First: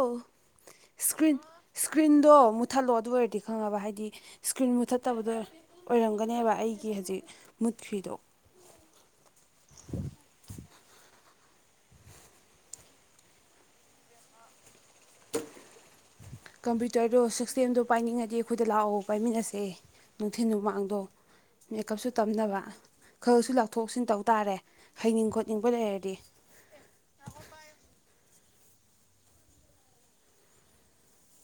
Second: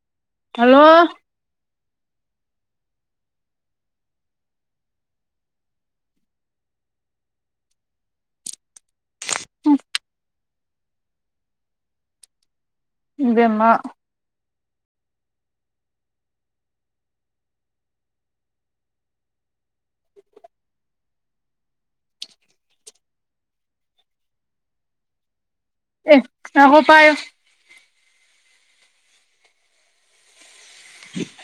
ꯑꯣ hello screen ꯏꯁꯀ꯭ꯔꯤꯟꯗꯣ ꯃꯨꯠꯊꯠꯂꯣ ꯑꯗꯨ ꯑꯣꯏꯔꯗꯤ ꯈꯪꯉꯕ ꯍꯥꯏꯗꯤ ꯏꯁꯀ꯭ꯔꯤꯟ ꯃꯨꯠꯊꯠꯇꯕꯗꯣ ꯑꯣꯏ ꯑꯣꯏꯔꯝꯒꯅꯦꯕ ꯑꯩꯒꯤ ꯍꯧꯖꯤꯛ ꯃꯨꯠꯐꯤꯗꯣ ꯏꯦꯝꯃ ꯀꯝꯄ꯭ꯌꯨꯇꯔꯗꯣ ꯁꯤꯁꯇꯦꯝꯗꯣ ꯄꯥꯏꯅꯤꯡꯉꯗꯤ ꯑꯩꯈꯣꯏꯗ ꯂꯥꯛꯑꯣ ꯄꯥꯏꯃꯤꯟꯅꯁꯦ ꯅꯨꯡꯊꯤꯤꯟ ꯅꯨꯃꯥꯡꯗꯣ ꯃꯦꯀꯞꯁꯨ ꯇꯝꯅꯕ ꯈꯔꯁꯨ ꯂꯧꯊꯣꯛꯁꯤꯟ ꯇꯧ ꯇꯥꯔꯦ ꯍꯩꯅꯤꯡ ꯈꯣꯠꯅꯤꯡꯕ ꯂꯩꯔꯗꯤ ꯅꯉꯣ ꯄꯥꯏꯣ ꯎꯝ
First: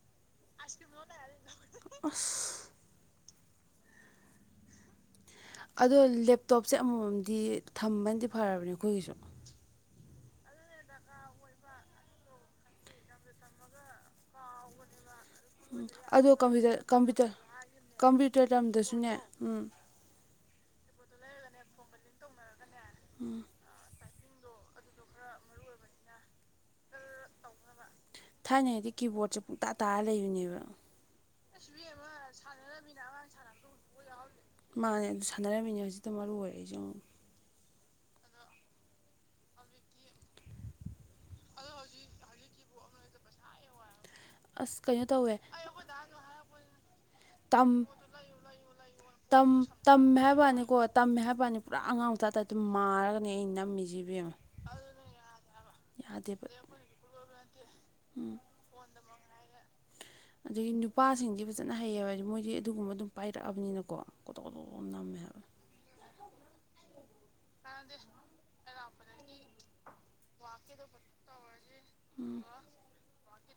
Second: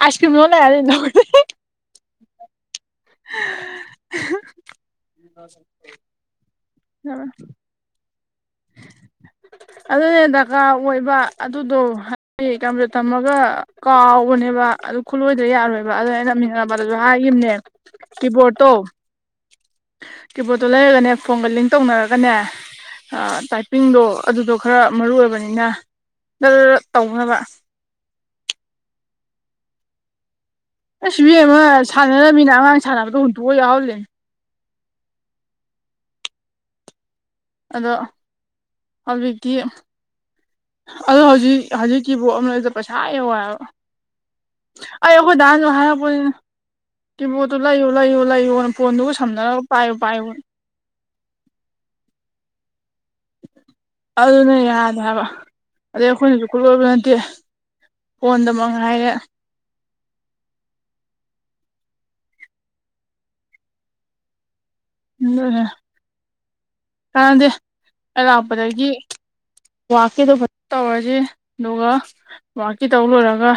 ꯑꯥꯏꯁꯀ꯭ꯔꯤꯃ ꯂ ꯂꯥꯏꯅꯔ ꯑꯁ [unintelligible] ꯑꯗꯣ ꯂꯦꯞꯇꯣꯞꯁꯦ ꯑꯃꯃꯝꯗꯤ ꯊꯝꯕꯗꯤ ꯐꯔꯕꯅꯤ ꯑꯩꯈꯣꯏꯒꯤꯁꯨ ꯑꯗꯨꯅꯦ ꯗꯔꯀꯥꯔ ꯑꯣꯏꯕ ꯑꯗꯨꯗꯣ ꯍꯥꯏ ꯀꯝꯄ꯭ꯂꯦ ꯊꯝꯃꯒ ꯀꯥꯎ ꯀꯣꯅꯦꯕ ꯑꯗꯨ ꯈꯨꯠꯂꯣꯏꯗ꯭ꯔ ꯌꯥꯔꯣꯏꯕ ꯑꯗꯨꯅ ꯑꯗꯣ ꯀꯝꯄ꯭ꯌꯨꯇꯔ ꯑꯩꯅꯃꯤꯡꯉꯝꯕꯗꯁꯨ ꯀꯝꯄ꯭ꯌꯨꯇꯔ ꯍꯥꯏꯈꯤꯕꯅꯦ ꯀꯝꯄ꯭ꯌꯨꯇꯔ ꯂꯝꯗꯁꯨꯅꯦ ꯎꯝ ꯀꯤꯕꯣꯔꯠꯇꯣ ꯂꯩꯔꯒꯅꯦ ꯐꯣꯟꯒ ꯂꯤꯡ ꯇꯧꯅꯔꯒꯅꯦ ꯇꯥꯏꯄꯤꯡꯗꯣ ꯑꯗꯨꯗꯣ ꯈꯔ ꯃꯔꯨ ꯑꯣꯏꯕꯅꯤꯅ ꯅ ꯇꯧꯅꯕ ꯊꯥꯏꯅꯉꯩꯗꯤ ꯀꯤꯕꯣꯔꯗꯁꯦ ꯄꯨꯡꯇꯥ ꯇꯥꯔ ꯂꯩꯕꯅꯦꯕ ꯑꯩ ꯁꯤ ꯚꯕꯤꯦꯝ ꯑꯃ ꯁꯥꯟꯅꯔꯝꯃꯤꯅ ꯑꯉꯥꯡ ꯁꯥꯟꯅꯕꯗꯣ ꯍꯨꯟꯇꯣꯛꯑꯒ ꯌꯥꯎꯍꯜꯂꯦ ꯃꯥꯅꯦ ꯑꯗꯨ ꯁꯥꯟꯅꯔꯝꯃꯤꯅꯦ ꯍꯧꯖꯤꯛꯇꯗ ꯃꯔꯨ ꯑꯣꯏꯔꯛꯏꯁꯦ ꯑꯃꯉꯛ ꯑꯗꯣ ꯍꯧꯖꯤꯛꯇꯤ ꯑꯗꯨ ꯍꯧꯖꯤꯛ ꯍꯧꯖꯤꯛꯀꯤ ꯄꯣꯠ ꯑꯃꯅꯗ ꯄꯩꯁꯥ ꯏ ꯍꯥꯏꯕ ꯑꯁ ꯀꯩꯅꯣ ꯇꯧꯋꯦ ꯑꯈꯣꯏ ꯗ ꯋꯥ ꯍꯥꯔꯕꯨ ꯀꯤꯕꯣꯔꯠꯇꯨ ꯇꯝ ꯂꯩꯌꯨ ꯂꯩꯌꯨ ꯂꯩꯌꯨꯅ ꯐꯣꯟꯗꯨꯒ ꯇꯝ ꯁꯝꯅꯔꯒ ꯄꯥꯏꯌꯨ ꯇꯝꯃꯦ ꯄꯥꯏꯌꯨꯅ ꯍꯥꯏꯕꯅꯤꯀꯣ ꯇꯝꯃꯦ ꯍꯥꯏꯕꯅꯤ ꯄꯨꯔꯥ ꯑꯉꯥꯡ ꯃꯆꯥꯥꯇ ꯑꯗꯨꯝ ꯃꯥꯔꯒꯅꯤ ꯑꯩꯩꯅ ꯅꯝꯃꯤꯁꯤꯦ ꯑꯗꯨꯅ ꯌꯥꯗꯦ ꯍꯥꯏꯕ ꯑꯗꯩ ꯑꯩꯈꯣꯏꯅꯁꯨ ꯌꯥꯗꯦꯕ ꯈꯨꯠꯣꯏꯕ ꯅꯠꯇꯦ ꯎꯝ ꯐꯣꯟꯗ ꯃ ꯉꯥꯏꯔꯦ ꯑꯗꯒꯤ ꯅꯨꯄꯥꯁꯤꯡꯗꯤ ꯐꯖꯅ ꯍꯩꯌꯦꯕ ꯍꯥꯏꯗꯤ ꯃꯣꯏꯗꯤ ꯑꯗꯨꯒꯨꯝꯕ ꯑꯗꯨꯝ ꯄꯥꯏꯔꯛꯑꯕꯅꯤꯅꯀꯣ ꯀꯣ ꯀꯅꯥꯝꯃꯦ ꯍꯥꯏ ꯀꯔꯗꯤ ꯑꯔꯥꯛꯄꯗꯒꯤ ꯋꯥꯛꯀꯤꯗꯨꯣ ꯐꯖ ꯇꯧꯔꯁꯤ ꯑꯗꯨꯒ ꯋꯥꯛꯀꯤ ꯇꯧ ꯂꯣꯏꯔꯒ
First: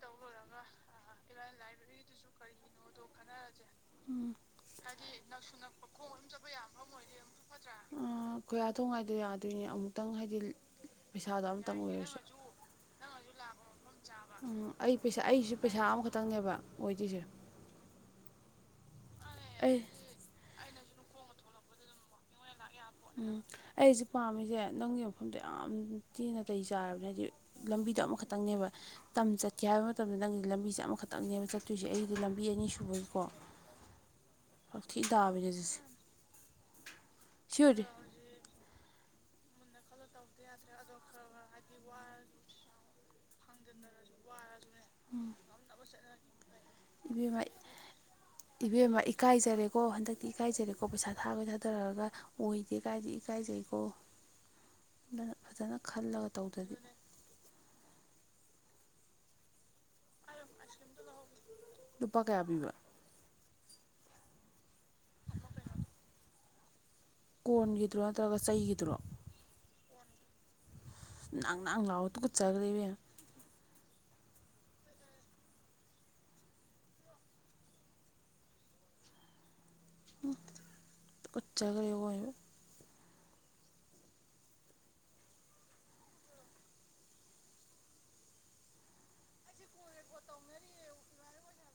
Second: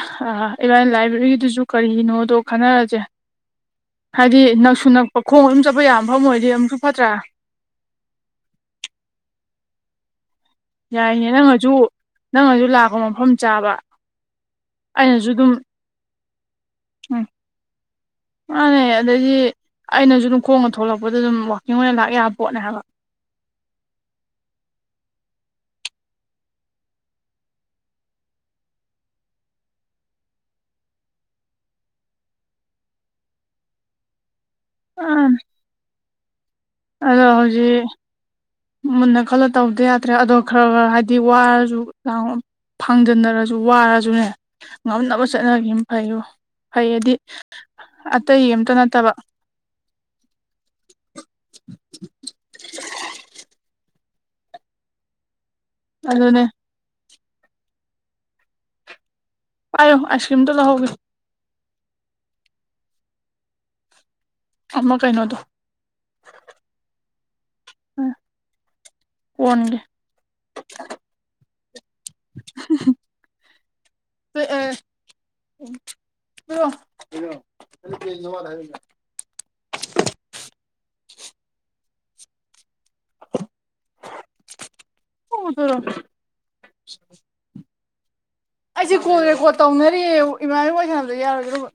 ꯏꯔꯥꯏ ꯂꯥꯏꯕ꯭ꯔꯦꯔꯤꯒꯤꯗꯨꯁꯨ ꯀꯔꯤꯅꯣꯗꯣ ꯈꯟꯅꯔꯁꯦ ꯎꯝ ꯍꯥꯏꯗꯤ ꯅꯛꯁꯨ ꯅꯛꯄ ꯈꯣꯡ ꯑꯗꯨꯝ ꯆꯠꯄ ꯌꯥꯝ ꯐ ꯑꯣꯏꯗꯤ ꯑ ꯄꯠꯇ꯭ꯔꯥ ꯈꯨꯣꯏꯌꯥ ꯊꯣꯡ ꯍꯥꯏꯥꯏꯗ ꯌꯥꯗꯣꯏꯅꯦ ꯑꯃꯨꯛꯇꯪ ꯍꯥꯏꯗꯤ ꯌꯥꯏꯅꯦ ꯄꯩꯁꯥꯗꯣ ꯅꯪꯅꯁꯨ ꯑꯃꯇꯪ ꯑꯣꯏꯔꯁꯨ ꯅꯪꯅꯁꯨ ꯂꯥꯛꯄ ꯃꯐꯝ ꯆꯥꯕ ꯎꯝ ꯑꯩ ꯄꯩꯁꯥ ꯑꯩꯅꯁꯨ ꯑꯗꯨꯝ ꯑꯩꯁꯨ ꯄꯩꯁꯥ ꯑꯃꯈꯛꯇꯪꯅꯦꯕ ꯑꯣꯏꯗꯣꯏꯁꯦ ꯑꯅꯦ ꯑꯗꯗꯤ ꯑꯩ ꯑꯩꯅꯁꯨ ꯑꯗꯨꯝ ꯈꯣꯡꯅꯒ ꯊꯣꯛꯂꯛꯄꯗ ꯑꯗꯨꯝ ꯋꯀꯤꯡ ꯑꯣꯏꯅ ꯂꯥꯛ ꯌꯥꯕ ꯄꯣꯠꯅꯦ ꯂ ꯍꯥꯏꯕ ꯌꯥꯣ ꯎꯝ ꯑꯩꯁꯤ ꯄꯥꯝꯃꯤꯁꯦ ꯅꯪꯒꯤ ꯃꯐꯝꯗꯣ ꯌꯥꯝ ꯇꯤꯅ ꯇꯩ ꯆꯥꯔꯕꯅꯤ ꯍꯥꯏꯗꯤ ꯂꯝꯕꯤꯗꯣ ꯑꯃꯈꯛꯇꯪꯅꯦꯕ ꯇꯝ ꯆꯠꯀꯦ ꯍꯥꯏꯕ ꯃꯇꯝꯗ ꯅꯪꯒꯤꯗꯤ ꯂꯝꯕꯤꯁꯦ ꯑꯃꯈꯛꯇꯪꯅꯦꯦꯝꯕ ꯆꯠꯇꯣꯏꯁꯦ ꯑꯩꯒꯤꯗꯤ ꯂꯝꯕꯤ ꯑꯅꯤ ꯁꯨꯕꯒꯤꯀꯣ ꯊ ꯑ ꯇꯕꯅꯦ ꯑꯗꯣ ꯍꯧꯖꯤꯛ ꯃꯟꯅ ꯀꯂ ꯇꯧꯗ ꯌꯥꯗ꯭ꯔꯦ ꯑꯗꯣ ꯈꯔ ꯈꯔ ꯍꯥꯏꯗꯤ ꯋꯥꯔꯁꯨ ꯐꯥꯡꯖꯟꯅꯔꯁꯨ ꯋꯥꯔꯁꯨꯅꯦ ꯉꯝꯅꯕ ꯆꯠꯅꯈꯤꯕꯅ ꯐꯩꯌꯣ ꯐꯩ ꯍꯥꯏꯗꯤ ꯏꯕꯦꯝꯃ ꯏꯕꯦꯝꯃ ꯏꯀꯥꯏꯖꯔꯦꯀꯣ ꯍꯟꯗꯛ ꯗꯤ ꯏꯀꯥꯏꯖꯔꯦꯀꯣ ꯄꯩꯁꯥ ꯊꯥꯈꯣꯏ ꯊꯥꯗꯔꯛꯒ ꯑꯣꯏꯗꯦ ꯀꯥꯏꯗꯤ ꯏꯀꯥꯏꯖꯩꯀꯣ ꯐꯖꯅ ꯈꯜꯂꯒ ꯑꯗꯨꯅꯦ ꯇꯧꯗꯕꯤ ꯄꯥꯏꯌꯣ ꯑꯁ꯭ꯔꯤꯝ ꯇ ꯂꯧꯍꯧꯒꯦ ꯂꯨꯄꯥ ꯀꯌꯥ ꯄꯤꯕ ꯑꯃ ꯀꯩꯅꯣꯗꯣ [inaudible] ꯀꯣꯟꯒꯤꯗꯨꯔꯣ ꯅꯠꯇ꯭ꯔꯒ ꯆꯩꯒꯤꯗꯨꯔꯣ ꯀꯣꯟꯒꯤ ꯅꯪ ꯅꯪ ꯂꯥꯛꯑꯣ ꯇꯨ ꯀꯠꯆꯈ꯭ꯔꯦꯕ ꯑ ꯀꯣ ꯑꯗꯨ ꯀ ꯋꯥꯔ ꯍꯥꯏ ꯇꯨꯀꯠꯆꯈꯔ꯭ꯦ ꯑꯣꯏ [unintelligible] ꯑꯩꯁꯦ ꯀꯣꯜ ꯔꯦꯀꯣꯔꯠ ꯇꯧꯅꯔꯤꯌꯦ ꯏꯃꯥ ꯏꯕꯣꯏꯁꯥꯟꯅꯕꯗ ꯌꯥꯔꯣꯏꯗ꯭ꯔꯕ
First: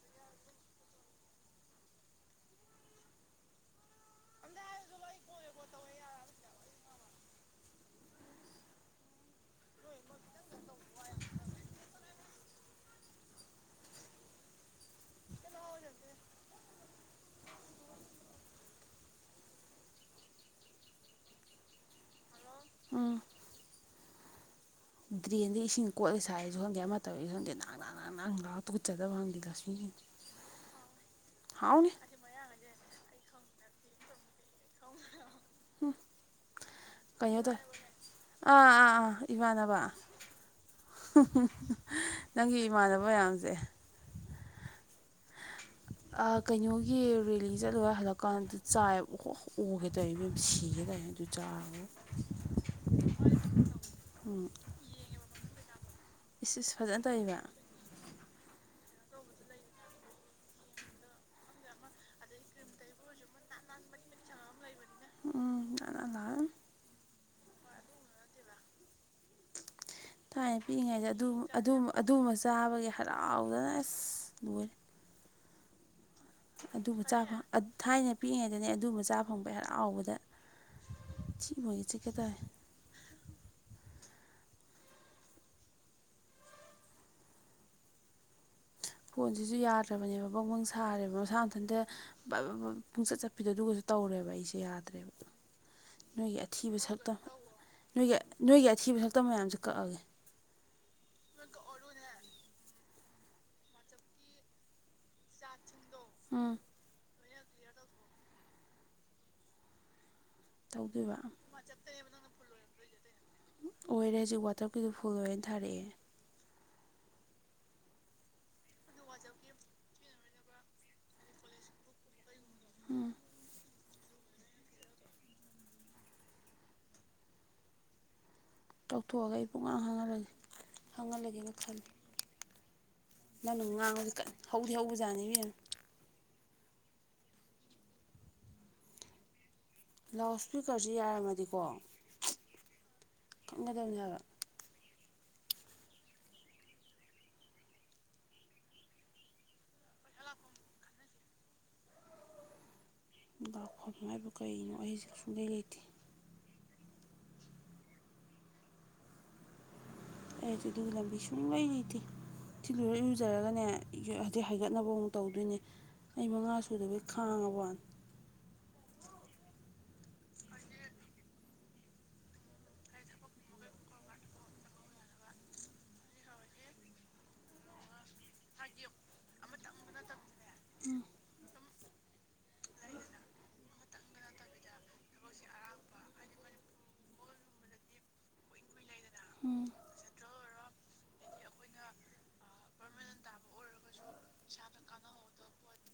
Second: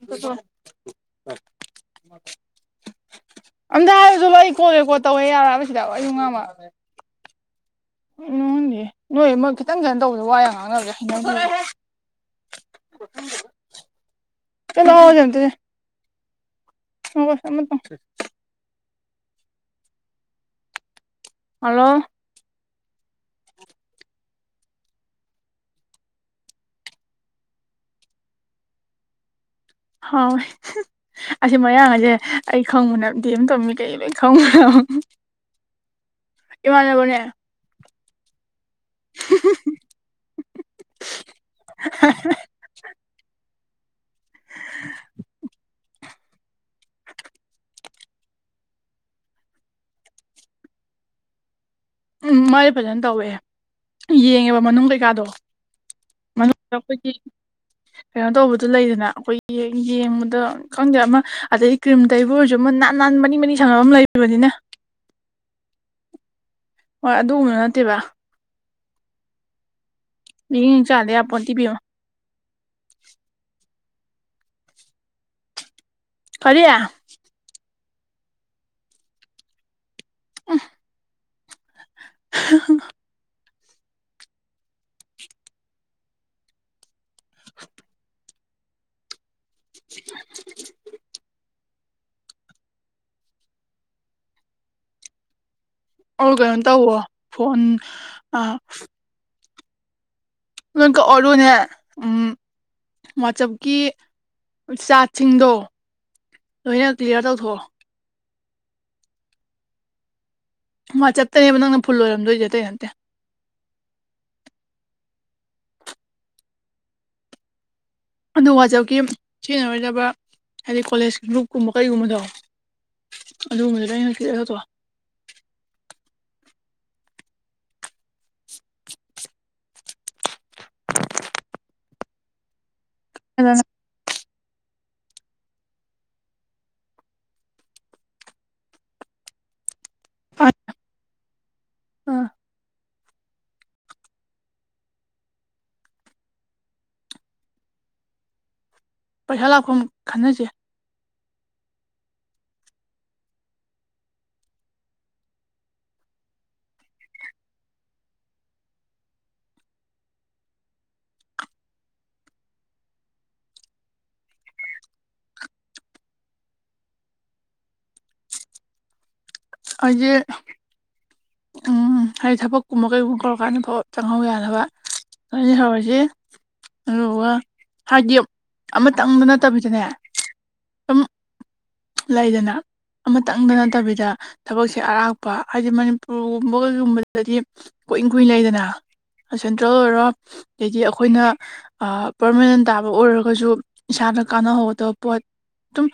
ꯑꯗ ꯑꯗꯨꯕꯨ ꯑꯩ ꯀꯣꯜꯂꯦ ꯀꯣꯠ ꯇꯧꯋꯦ ꯌꯥꯔꯥꯕꯁꯤꯗ ꯑꯩꯁꯨ ꯉꯝꯃꯦ ꯎ ꯅꯗꯤ ꯅꯣꯏꯣꯏ ꯈꯤꯇꯪ ꯈꯤꯇꯪ ꯇꯧꯕꯗꯣ ꯋꯥꯏ ꯌꯥꯝ ꯉꯥꯡꯉꯒꯦ ꯆꯂꯣ ꯍꯧꯖꯗꯅꯦ ꯍꯁ ꯍꯜꯂꯣ ꯎꯟ ꯗ꯭ꯔꯦꯟꯗ ꯏꯁꯤꯡ ꯀꯣꯠꯂ ꯁꯥꯏꯁꯨ ꯈꯪꯗꯦ ꯑꯃꯠꯇ ꯑꯩꯁꯨ ꯍꯪꯗꯦ ꯅꯍꯅꯥꯥꯡ ꯅꯅꯥꯪ ꯂ ꯇꯨꯠꯆꯗꯕ ꯍꯪꯗꯦ ꯂꯛꯁꯃꯤ ꯍꯥꯎ ꯑꯁꯤ ꯃꯌꯥꯡ ꯑꯁꯦ ꯑꯩ ꯈꯪꯕ ꯅꯗꯤ ꯑꯃ ꯇꯧꯃꯤ ꯀꯩ ꯈ ꯏꯃꯥꯟꯅꯕꯅꯦ ꯑꯗ ꯑꯥ ꯑꯥ ꯑꯥ ꯏꯃꯥꯟꯅꯕ ꯅꯪꯒꯤ ꯏꯃꯥꯟꯅꯕ ꯃꯌꯥꯝꯁꯦ [inaudible] ꯀꯩꯅꯣꯒꯤ ꯔꯦꯂꯤ ꯆꯠꯂꯒ ꯍꯜꯂꯛꯀꯥꯟꯗ ꯆꯥꯏ ꯑꯣꯒꯦ ꯇꯧ ꯃ ꯁꯤꯒꯦ ꯇꯧ ꯇ ꯆꯥꯕ ꯎꯝ ꯃꯥꯁꯦ ꯐꯖꯅ ꯇꯧꯋꯦ ꯌꯦꯡꯉꯦꯕ ꯃꯅꯨꯡ ꯀꯩꯀꯥꯗꯣ ꯃꯣꯏ ꯏꯁ ꯏꯁ ꯐꯖꯅ ꯇꯧꯋꯦꯕ ꯀꯩꯅꯣ ꯇꯧꯕꯗꯨꯣ ꯂꯩꯗꯅ ꯑꯩꯈꯣꯏꯒꯤ ꯌꯦꯡꯕꯗ ꯈꯪꯗꯦ ꯑꯃ ꯑꯗꯩ ꯀ꯭ꯔꯤꯝ ꯇꯩꯕꯨ ꯑꯣꯏꯔꯁꯨ ꯑꯃꯨꯛ ꯅꯍꯥꯟ ꯅꯍꯥꯟ ꯃꯅꯤꯡ ꯃꯅꯤ ꯁꯪꯉꯅꯕ ꯑꯃ ꯂꯩꯕꯅꯤꯅ ꯎꯝ ꯂꯅꯥ ꯂ ꯍꯣꯏ ꯑꯗꯨꯒꯨꯝꯕꯗꯨ ꯅꯠꯇꯦꯕ ꯊꯥꯏꯅ ꯌꯦꯡ ꯌꯦꯡ ꯄꯤꯛꯏꯉꯩꯗ ꯆꯥꯗ ꯌꯥꯄꯣꯟꯇꯦ ꯏꯕꯦꯝꯃ ꯑꯗꯨꯕ ꯆꯥꯕꯒꯤ ꯍꯔꯥꯎꯗꯅ ꯑꯁ ꯂꯣꯏꯔꯦ ꯀꯔꯤ ꯑꯗꯨꯕꯨ ꯊꯥꯏꯅ ꯄꯤꯛꯏꯉꯩꯗꯅꯦ ꯑꯗꯨꯕꯨ ꯆꯥ ꯐꯪꯕ ꯍꯔ ꯍꯥꯎꯕꯗ ꯆꯥꯛ ꯆꯠꯃꯣꯏ ꯏꯆꯀꯗ ꯐꯣꯟꯁꯤꯁꯨ ꯌꯥꯗ꯭ꯔꯕꯅꯦꯕ ꯃꯥꯎ ꯃꯪꯁ ꯊꯥꯔꯦꯕ ꯃꯁꯥ ꯃꯊꯟꯇ ꯄꯨꯡꯆꯠ ꯆꯠꯄꯤꯗꯣꯗꯨꯒꯁꯨ ꯇꯧꯔꯦꯕ ꯑꯩꯁꯨꯦ ꯌꯥꯗ꯭ꯔꯦꯕ ꯑꯣ ꯅꯣꯏꯒꯤ ꯀꯩꯅꯣ ꯑꯊꯤꯕ ꯇꯧꯋꯣ ꯁꯛꯇꯝ ꯐꯣꯟ ꯅꯣꯏꯒꯤ ꯑꯥ ꯅꯣꯏꯒꯤ ꯑꯊꯤꯕ ꯁꯛꯇꯝ ꯃꯌꯥꯝꯁꯦ ꯀꯛꯑꯒꯦ ꯂꯣꯏꯀ ꯑꯔꯟ ꯍ ꯎꯝ ꯋꯥꯆꯕꯀꯤ ꯁꯥ ꯁꯤꯡꯗꯣ ꯎꯝ ꯂꯣꯏꯅ ꯀ꯭ꯂꯤꯌꯥꯔ ꯇꯧꯊꯣꯛꯑꯣ ꯃꯥ ꯇꯧꯗꯣꯏꯕ ꯆꯠꯇꯅꯦꯕ ꯅꯪꯅ ꯐꯨꯜ ꯂꯣꯏꯔꯝꯗꯣꯏꯁꯦ ꯑꯇꯩ ꯅꯠꯇꯦ ꯑꯣꯏꯔꯦ ꯍꯧꯖꯤꯛ ꯋꯥꯇꯔ ꯀꯗꯣ ꯐꯨꯜ ꯑꯣꯏꯔꯦꯅ ꯊꯥꯔꯛꯑꯦ ꯑꯗꯨ ꯋꯥꯆꯞꯀꯤ ꯁꯤꯖꯤꯟꯅꯔꯣꯏꯗꯕ ꯍꯥꯏꯗꯤ ꯀꯣꯂꯦꯖꯀꯤ ꯒ꯭ꯔꯨꯞꯀꯨꯝꯕ ꯀꯩꯒꯨꯝꯕꯗꯣ ꯎꯝ ꯑꯗꯨꯒꯨꯝꯕꯗꯨꯗ ꯑꯩꯅ ꯀꯤꯒꯗꯣ ꯇꯧꯊꯣꯛꯑꯒ ꯑꯩ ꯄꯨꯡꯉꯥꯡ ꯍꯥꯡꯍꯜꯂꯁꯤ ꯍꯪꯍꯜꯂꯒꯦꯅ ꯈꯜꯂꯤ ꯅꯪꯅ ꯉꯥꯡꯉꯗꯤ ꯀ ꯍꯧꯗꯤ ꯍꯧꯕꯖꯥꯠꯅꯤꯕꯅ ꯂꯥꯎꯠ ꯏꯁꯄꯤꯀꯔꯁꯤ ꯌꯥꯔꯝꯃꯗꯤꯀꯣ ꯑꯥ ꯈꯪꯒꯗꯕꯅꯦ ꯍꯥꯏꯕ ꯄꯩꯁꯥ ꯂꯥꯛꯐꯝ ꯈꯟꯅꯁꯦ ꯕꯥꯛꯐꯝ ꯍꯥꯏꯕ ꯀꯩꯅꯣ ꯑꯩꯁꯦ ꯁꯨꯡꯗꯩ ꯂꯩꯇꯦ ꯑꯗꯤꯗꯨ ꯂꯝꯕꯤ ꯁꯨ ꯉꯏ ꯊꯤ ꯊꯤꯜꯂꯨꯔꯔꯨꯖꯔꯒꯅꯦ ꯍꯥꯏꯗꯤ ꯍꯥꯏꯒꯠꯅꯕ ꯑꯃꯨꯛ ꯇꯧꯗꯣꯏꯅꯦ ꯑꯩ ꯃꯉꯥ ꯁꯨꯗꯕꯩ ꯈꯥꯡꯉꯕꯅꯤ ꯑꯩꯒꯤꯦ ꯎꯝ ꯍꯥꯏꯗꯤ ꯊꯕꯛꯀꯨꯝꯕ ꯀꯩꯒꯨꯝꯕ ꯀꯧꯔꯀꯥꯟꯗ ꯐꯥꯎ ꯆꯪꯍꯧ ꯌꯥꯗꯅꯕ ꯑꯗꯨꯩꯅ ꯍꯧꯧꯔꯁꯤ ꯑꯗꯨꯒ ꯍꯥꯏꯗꯤ ꯑꯃꯇꯪꯗ ꯅꯠꯇꯕꯤꯗꯅꯦ ꯁꯨꯝ ꯂꯩꯗꯅ ꯑꯃꯇꯪꯗ ꯅꯠꯇꯕꯤꯗ ꯊꯕꯛꯁꯦ ꯑꯔꯥꯛꯞꯄ ꯍꯥꯏꯗꯤ ꯃꯅꯤꯄꯨꯔꯒꯨꯝꯕ ꯀꯩꯒꯨꯝꯕꯗꯗꯤ ꯀꯨꯏꯅ ꯀꯨꯏ ꯂꯩꯗꯅ ꯁꯦꯟꯇ꯭ꯔꯦꯜ ꯑꯣꯏꯔꯣ ꯑꯗꯩꯗꯤ ꯑꯩꯈꯣꯏꯅ ꯄꯔꯃꯥꯅꯦꯟ ꯇꯥꯕ ꯑꯣꯏꯔꯒꯁꯨ ꯏꯁꯥꯗ ꯀꯥꯟꯅꯍꯧꯒꯗꯕ ꯄꯣꯠ ꯑꯗꯨꯝ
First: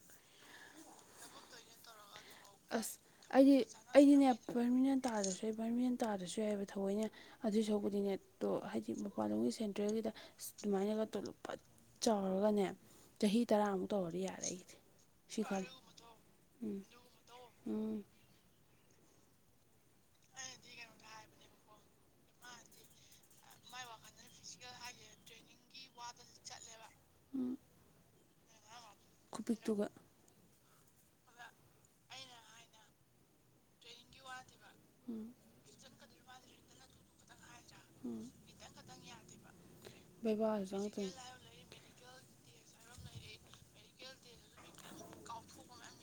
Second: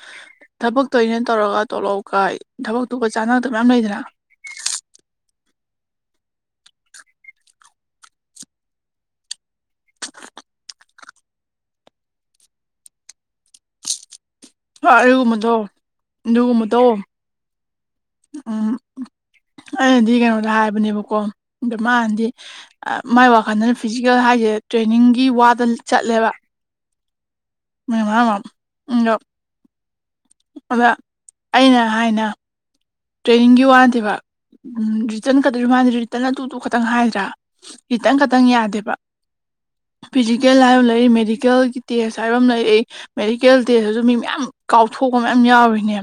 ꯊꯕꯛꯇꯣꯩꯅ ꯇꯧꯔꯒ ꯇꯣꯂꯛ ꯀꯥꯏ ꯑꯁ ꯑꯩꯗꯤ ꯑꯩꯗꯤꯅꯦ ꯄꯕꯔꯃꯤꯅꯦꯟ ꯇꯥꯗ꯭ꯔꯁꯨ ꯌꯥꯏ ꯄꯕꯔꯃꯤꯅꯦꯟ ꯇꯥꯗ꯭ꯔꯁꯨ ꯌꯥꯏꯑꯕ ꯊꯑꯣꯏꯅꯦ ꯑꯗꯨꯏ ꯁꯧꯕꯗꯤꯅꯦ ꯍꯥꯏꯗꯤ ꯃꯄꯥꯟꯂꯣꯝꯒꯤ ꯁꯦꯟꯇ꯭ꯔꯦꯜꯒꯤꯗ ꯑꯗꯨꯨꯃꯥꯏꯅꯒ ꯇꯣꯂꯣꯞꯄ ꯆꯥꯎꯔꯒꯅꯦ ꯆꯍꯤ ꯇꯔꯥꯃꯨꯛ ꯇꯧꯔꯗꯤ ꯌꯥꯔꯦ ꯑꯩꯗꯤ ꯁꯤ ꯑꯗꯨꯒꯨꯝꯕꯗꯣ ꯈꯜꯂꯤꯦ ꯎꯝ ꯑꯗꯨꯒꯨꯝꯕꯗꯣ ꯎꯝ ꯎꯝ ꯑꯩ ꯁꯤꯗꯤ ꯀꯩꯅꯣꯗ ꯍꯥꯏꯕꯅꯦꯕꯀꯣ ꯑꯗ ꯃꯥꯥꯟꯗꯤ ꯃꯥꯏ ꯋꯥꯈꯜꯗꯅ ꯐꯤꯖꯤꯀꯦꯜ ꯍꯥꯏꯁꯦ ꯇ꯭ꯔꯦꯅꯤꯡꯒꯤ ꯋꯥꯗ ꯆꯠꯂꯦꯕ ꯆꯠꯂꯦꯕ ꯎꯝ ꯃꯣ ꯄꯤꯛꯇꯨꯒ ꯑꯗ ꯑꯩꯅ ꯍꯥꯏꯅ ꯇ꯭ꯔꯦꯅꯤꯡꯒꯤ ꯋꯥꯅꯦꯕ ꯎꯝ ꯔꯤꯇꯟ ꯀꯠꯇꯣꯏꯔꯤ ꯃꯥꯗꯦ ꯔꯤꯇꯟ ꯑꯗꯨ ꯇꯨ ꯈꯛꯇꯪ ꯍꯥꯏꯗ꯭ꯔꯥ ꯈꯤꯇꯪ ꯎꯝ ꯈꯇꯪ ꯌꯥꯗꯦꯕ ꯐꯤꯖꯤꯀꯦꯜ ꯕꯩꯕꯥꯁꯨ ꯍꯥꯏꯕ ꯑꯃ ꯂꯩꯔ ꯆꯪꯉꯛꯇꯣꯏꯅꯤ ꯃꯦꯗꯤꯀꯦꯜꯒꯤ ꯇꯦꯁ ꯍꯥꯏꯕ ꯑꯃ ꯂꯩꯔꯛ ꯃꯦꯗꯤꯀꯦꯜ ꯗꯦꯇꯁꯨ ꯃꯤ ꯃꯌꯥꯝ ꯀꯥꯎꯊꯣꯛꯄ ꯃꯌꯥꯝ ꯌꯥꯎꯔꯤꯅꯦ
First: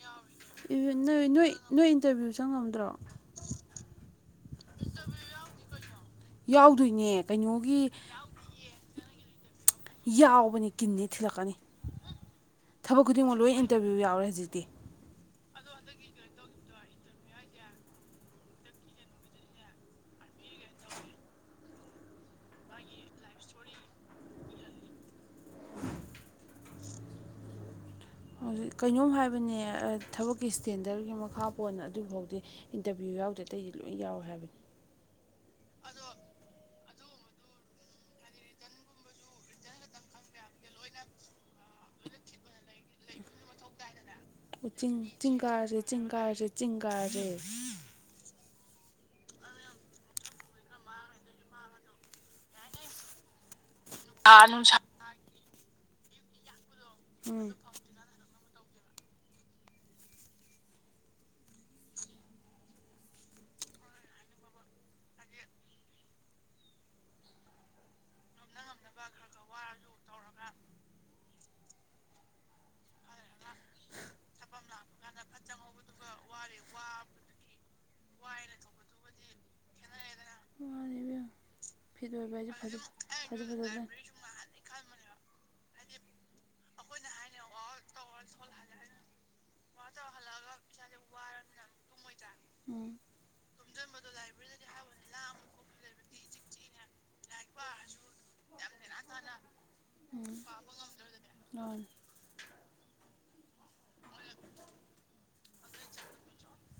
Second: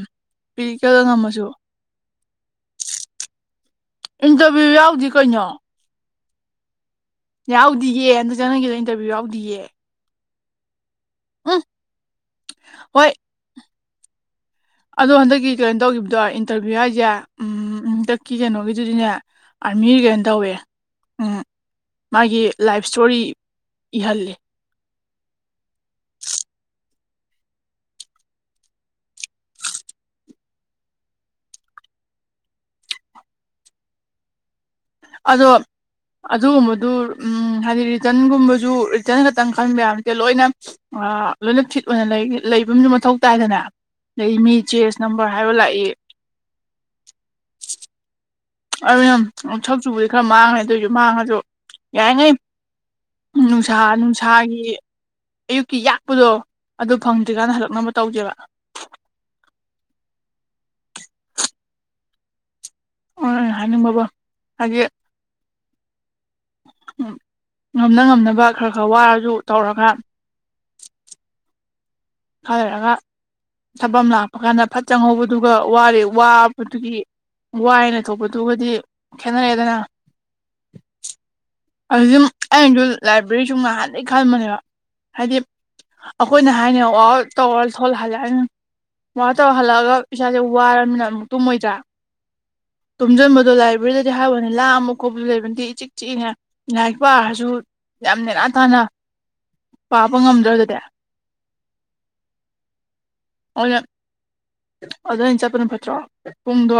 ꯃꯦꯗꯤꯀꯦꯜꯗ ꯅꯣꯏ ꯉꯝꯃꯁꯨ ꯅꯣꯏ ꯅꯣꯏ ꯏꯟꯇꯔꯚ꯭ꯌꯨ ꯆꯪꯉꯝꯗ꯭ꯔꯣ ꯏꯟꯇꯔꯚꯤꯌꯨ ꯌꯥꯎꯗꯤ ꯀꯩꯅꯣ꯫ ꯌꯥꯎꯗꯣꯏꯅꯦ꯫ ꯀꯩꯅꯣꯒꯤ ꯌꯥꯎꯗꯤꯌꯦ ꯍꯟꯗꯛ ꯆꯠꯅꯒꯦꯗꯣ ꯏꯟꯇꯔꯚꯤꯌ ꯌꯥꯎꯗꯤꯌꯦ꯫ ꯌꯥꯎꯕꯅꯤ ꯀꯤꯟꯅꯦ ꯊꯤꯜꯂꯛꯀꯅꯤ ꯎꯝ ꯊꯕꯛ ꯍꯣꯏ ꯈꯨꯗꯤꯡꯃꯛ ꯂꯣꯏ ꯏꯟꯇꯔꯕ꯭ꯌ ꯌꯥꯎꯔꯦ ꯍꯧꯖꯤꯛꯇꯤ꯫ ꯑꯗꯣ ꯍꯟꯗꯛꯀꯤ ꯀꯩꯅꯣ ꯇꯧꯈꯤꯕꯗꯣ ꯏꯟꯇꯔꯚꯤꯌꯨ ꯍꯥꯏꯁꯦ ꯎꯝ ꯍꯟꯗꯛꯀꯤ ꯀꯩꯅꯣꯒꯤꯗꯨꯗꯤꯅꯦ ꯑꯥꯔꯃꯤꯒꯩꯅ ꯇꯧꯋꯦ [inaudible] ꯎꯝ [unintelligible] ꯃꯥꯒꯤ ꯂꯥꯏꯐ ꯏꯁꯇꯣꯔꯤ ꯏꯍꯜꯂꯤ꯫ [unintelligible] ꯍꯧꯖꯤꯛ ꯀꯩꯅꯣꯝ ꯍꯥꯏꯕꯅꯦ ꯊꯕꯛꯀꯤ ꯏꯁꯇꯦꯟꯗꯔꯒꯤ ꯃꯈꯥ ꯄꯣꯟꯅ ꯑꯗꯨꯐꯥꯎꯗꯤ꯫ ꯏꯟꯇꯔꯚꯤꯌꯨ ꯌꯥꯎꯗ ꯑꯇꯩꯗꯤ ꯂꯣꯏ ꯌꯥꯎꯋꯦ ꯍꯥꯏꯕꯅꯤ꯫ ꯑꯗꯣ꯫ ꯑꯗꯨꯒꯨꯝꯕꯗꯨ ꯎꯝ ꯍꯥꯏꯗꯤ ꯔꯤꯇꯔꯟꯒꯨꯝꯕꯁꯨ ꯔꯤꯇꯔꯟ ꯈꯛꯇꯪ ꯀꯟꯕ ꯌꯥꯕ ꯅꯥꯠꯇꯦ ꯂꯣꯏꯅ꯫ ꯑ ꯂꯣꯏꯅ ꯐꯤꯠ ꯑꯣꯏꯅ ꯂꯩ ꯂꯩꯕ ꯑꯃꯁꯁꯨ ꯃꯊꯧ ꯇꯥꯏꯗꯅ꯫ ꯑꯗꯩꯩ ꯃꯤ ꯆꯦꯁ ꯅꯝꯕꯔ ꯍꯥꯏꯕ ꯂꯥꯛꯏ꯫ [unintelligible] ꯆꯤꯡꯒꯥꯔꯦꯁꯦ꯫ ꯑꯗꯨꯅ ꯁꯛ ꯆꯨꯕꯨꯗꯤ ꯈꯔ ꯃꯥꯡꯉꯥꯅꯤ ꯑꯗꯣꯏꯁꯨ ꯃꯥꯡꯉꯁꯨ ꯌꯥꯔꯤꯉꯩ꯫ ꯅꯨꯡꯁꯥ ꯅꯨꯡꯁꯥꯒꯤ ꯑꯌꯨꯛꯀꯤ ꯌꯥꯛꯄꯗꯣ ꯑꯗꯨ ꯎꯝ ꯐꯪꯗ꯭ꯔꯤꯀꯥꯟꯅ ꯍꯜꯂꯛꯅꯕ꯫ ꯇꯧꯖꯦꯕ꯫ [inaudible] ꯑꯗꯨꯅꯦ ꯑꯩꯅ ꯍꯥꯏꯅꯤꯡꯕꯕꯨ ꯍꯥꯏꯗꯤ꯫ ꯎꯝ ꯉꯝꯅ ꯉꯝꯅꯕ ꯈꯔ ꯈꯔ ꯋꯥꯔꯁꯨ ꯇꯧꯔꯒ꯫ ꯈꯔ ꯂꯩꯔꯒ ꯊꯕꯥꯛ ꯑꯃꯥ ꯂꯥꯛꯄ ꯀꯥꯟꯗ ꯐꯠ ꯆꯍꯧꯕꯗꯨꯒ ꯋꯥꯔꯦ ꯋꯥꯕꯗꯨꯒꯤ꯫ ꯋꯥꯏꯌꯦꯅ ꯂꯩꯊꯣꯛꯄꯗꯨꯒꯗꯤ ꯈꯦꯠꯅꯔꯦꯗꯅ꯫ ꯃꯥꯅꯤ ꯏꯕꯦꯝ꯫ ꯑꯁꯤꯗꯨ ꯑꯩꯩꯅꯁꯨ ꯂꯥꯏꯕ꯭ꯔꯤ ꯁꯨꯝ ꯐꯖꯕ ꯉꯥꯏꯍꯥꯟꯗꯩꯩ ꯈꯟꯕꯅꯦꯕ꯫ ꯍꯥꯏꯗꯤ ꯑꯩꯈꯣꯏꯅ ꯍꯥꯏꯅ ꯋꯥꯛꯑꯥꯎꯠ ꯇꯧꯔ ꯊꯣꯛꯂꯥꯛ ꯍꯟꯂꯥꯛꯑꯅꯤ꯫ ꯋꯥꯛꯑꯥꯎꯠ ꯇꯧꯔ ꯍꯜꯂꯛꯑꯒ ꯏꯁꯥꯁꯦ ꯋꯥꯔꯝꯅꯤꯅ ꯑꯃꯨꯛ ꯇꯨꯝꯃꯣꯏꯗ꯭ꯔꯥ ꯎꯝ ꯇꯨꯝꯁꯤꯟꯕꯗꯣ ꯂꯥꯏꯕ꯭ꯔꯦꯔꯤꯗ ꯍꯥꯏ ꯋꯦꯅꯤ ꯂꯥꯡꯕ ꯀꯧꯕꯀ ꯂꯩꯕꯁꯨ ꯅꯠꯇꯦ ꯏꯆꯤꯛ ꯆꯤꯛꯏꯅꯦ꯫ ꯂꯥꯏꯔꯤꯛ ꯄꯥꯔꯁꯨ ꯌꯥꯝ ꯅꯦꯅꯥ ꯇꯥꯅ ꯄꯥꯕ ꯎꯝ ꯉꯝꯗ꯭ꯔ ꯑꯗꯨꯗꯤ꯫ [unintelligible] [unintelligible] [inaudible] ꯑꯗ ꯑꯣꯏꯅ ꯆꯠꯄꯅ ꯐꯠꯇ꯭ꯔꯣ ꯄꯨꯡꯗꯣ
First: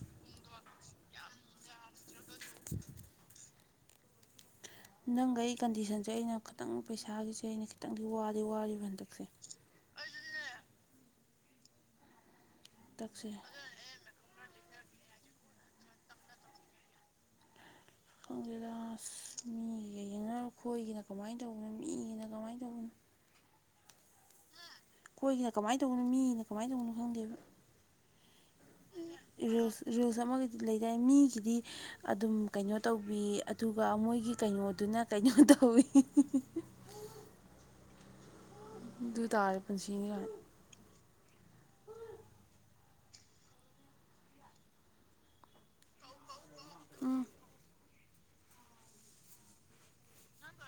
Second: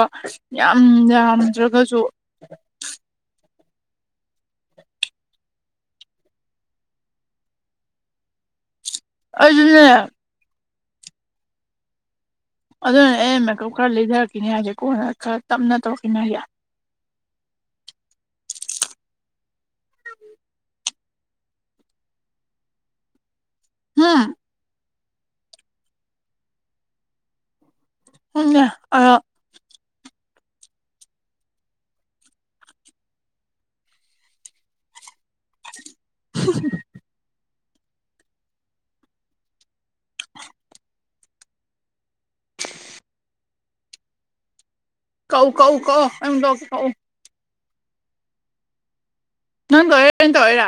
ꯌꯥꯝ ꯌꯥꯝꯗ꯭ꯔꯒꯁꯨ꯫ [inaudible] ꯅꯪꯒ ꯑꯩ ꯀꯟꯗꯤꯁꯟꯁꯦ ꯑꯩꯅ ꯈꯇꯪ ꯄꯩꯁꯥꯒꯤꯁꯦ ꯑꯩꯅ ꯈꯤꯇꯪꯗꯤ ꯋꯥꯗꯤ ꯋꯥꯔꯤꯕ ꯍꯟꯗꯛꯁꯦ꯫ ꯑꯩꯖꯨꯅꯦ꯫ ꯑꯗꯨꯅꯅꯦ ꯍꯟꯗꯛꯁꯦ ꯑꯩꯅ ꯃꯦꯀꯥꯞ ꯈꯔ ꯂꯤꯊꯔꯛꯈꯤꯅꯤ ꯍꯥꯏꯁꯦ ꯀꯣꯟꯅ ꯈꯔ ꯇꯞꯅ ꯇꯧꯔꯛꯈꯤꯅꯤ ꯍꯥꯏꯁꯦ꯫ ꯈꯪꯗꯦꯗ ꯑꯁ ꯃꯤꯒꯩꯁꯤꯅ ꯑꯩꯈꯣꯏꯒꯤꯅ ꯀꯃꯥꯏꯅ ꯇꯧꯕꯅꯣ ꯃꯤꯒꯤꯅ ꯀꯃꯥꯏꯅ ꯇꯧꯕꯅꯣ꯫ ꯍꯨꯝ꯫ ꯑꯈꯣꯏꯒꯤꯅ ꯀꯃꯥꯏꯟ ꯇꯧꯕꯅꯣ ꯃꯤꯒꯤꯅ ꯀꯃꯥꯏꯟ ꯇꯧꯕꯅꯣ ꯈꯪꯗꯦꯕ꯫ ꯈꯪꯗꯦ ꯑꯗꯣ꯫ ꯔꯤꯁ ꯔꯤꯁ ꯑꯃꯒꯤ ꯂꯩꯗꯥꯏ ꯃꯤꯒꯤꯗꯤ꯫ ꯑꯗꯨꯝ ꯀꯩꯅꯣ ꯇꯧꯕꯤ ꯑꯗꯨꯒ ꯃꯣꯏꯒꯤ ꯀꯩꯅꯣꯗꯨꯅ ꯀꯩꯅꯣ ꯇꯧꯋꯤ꯫ [unintelligible] ꯑꯗꯨ ꯇꯥꯥꯔꯦ ꯄꯨꯟꯁꯤꯅꯤ ꯀꯥꯏꯅ꯫ ꯀꯧ ꯀꯧ ꯀꯧ [unintelligible] ꯎꯝ ꯅꯪ ꯇꯧꯔꯛꯏꯔ ꯑꯩꯅ ꯇꯧꯔꯛꯏꯔ꯫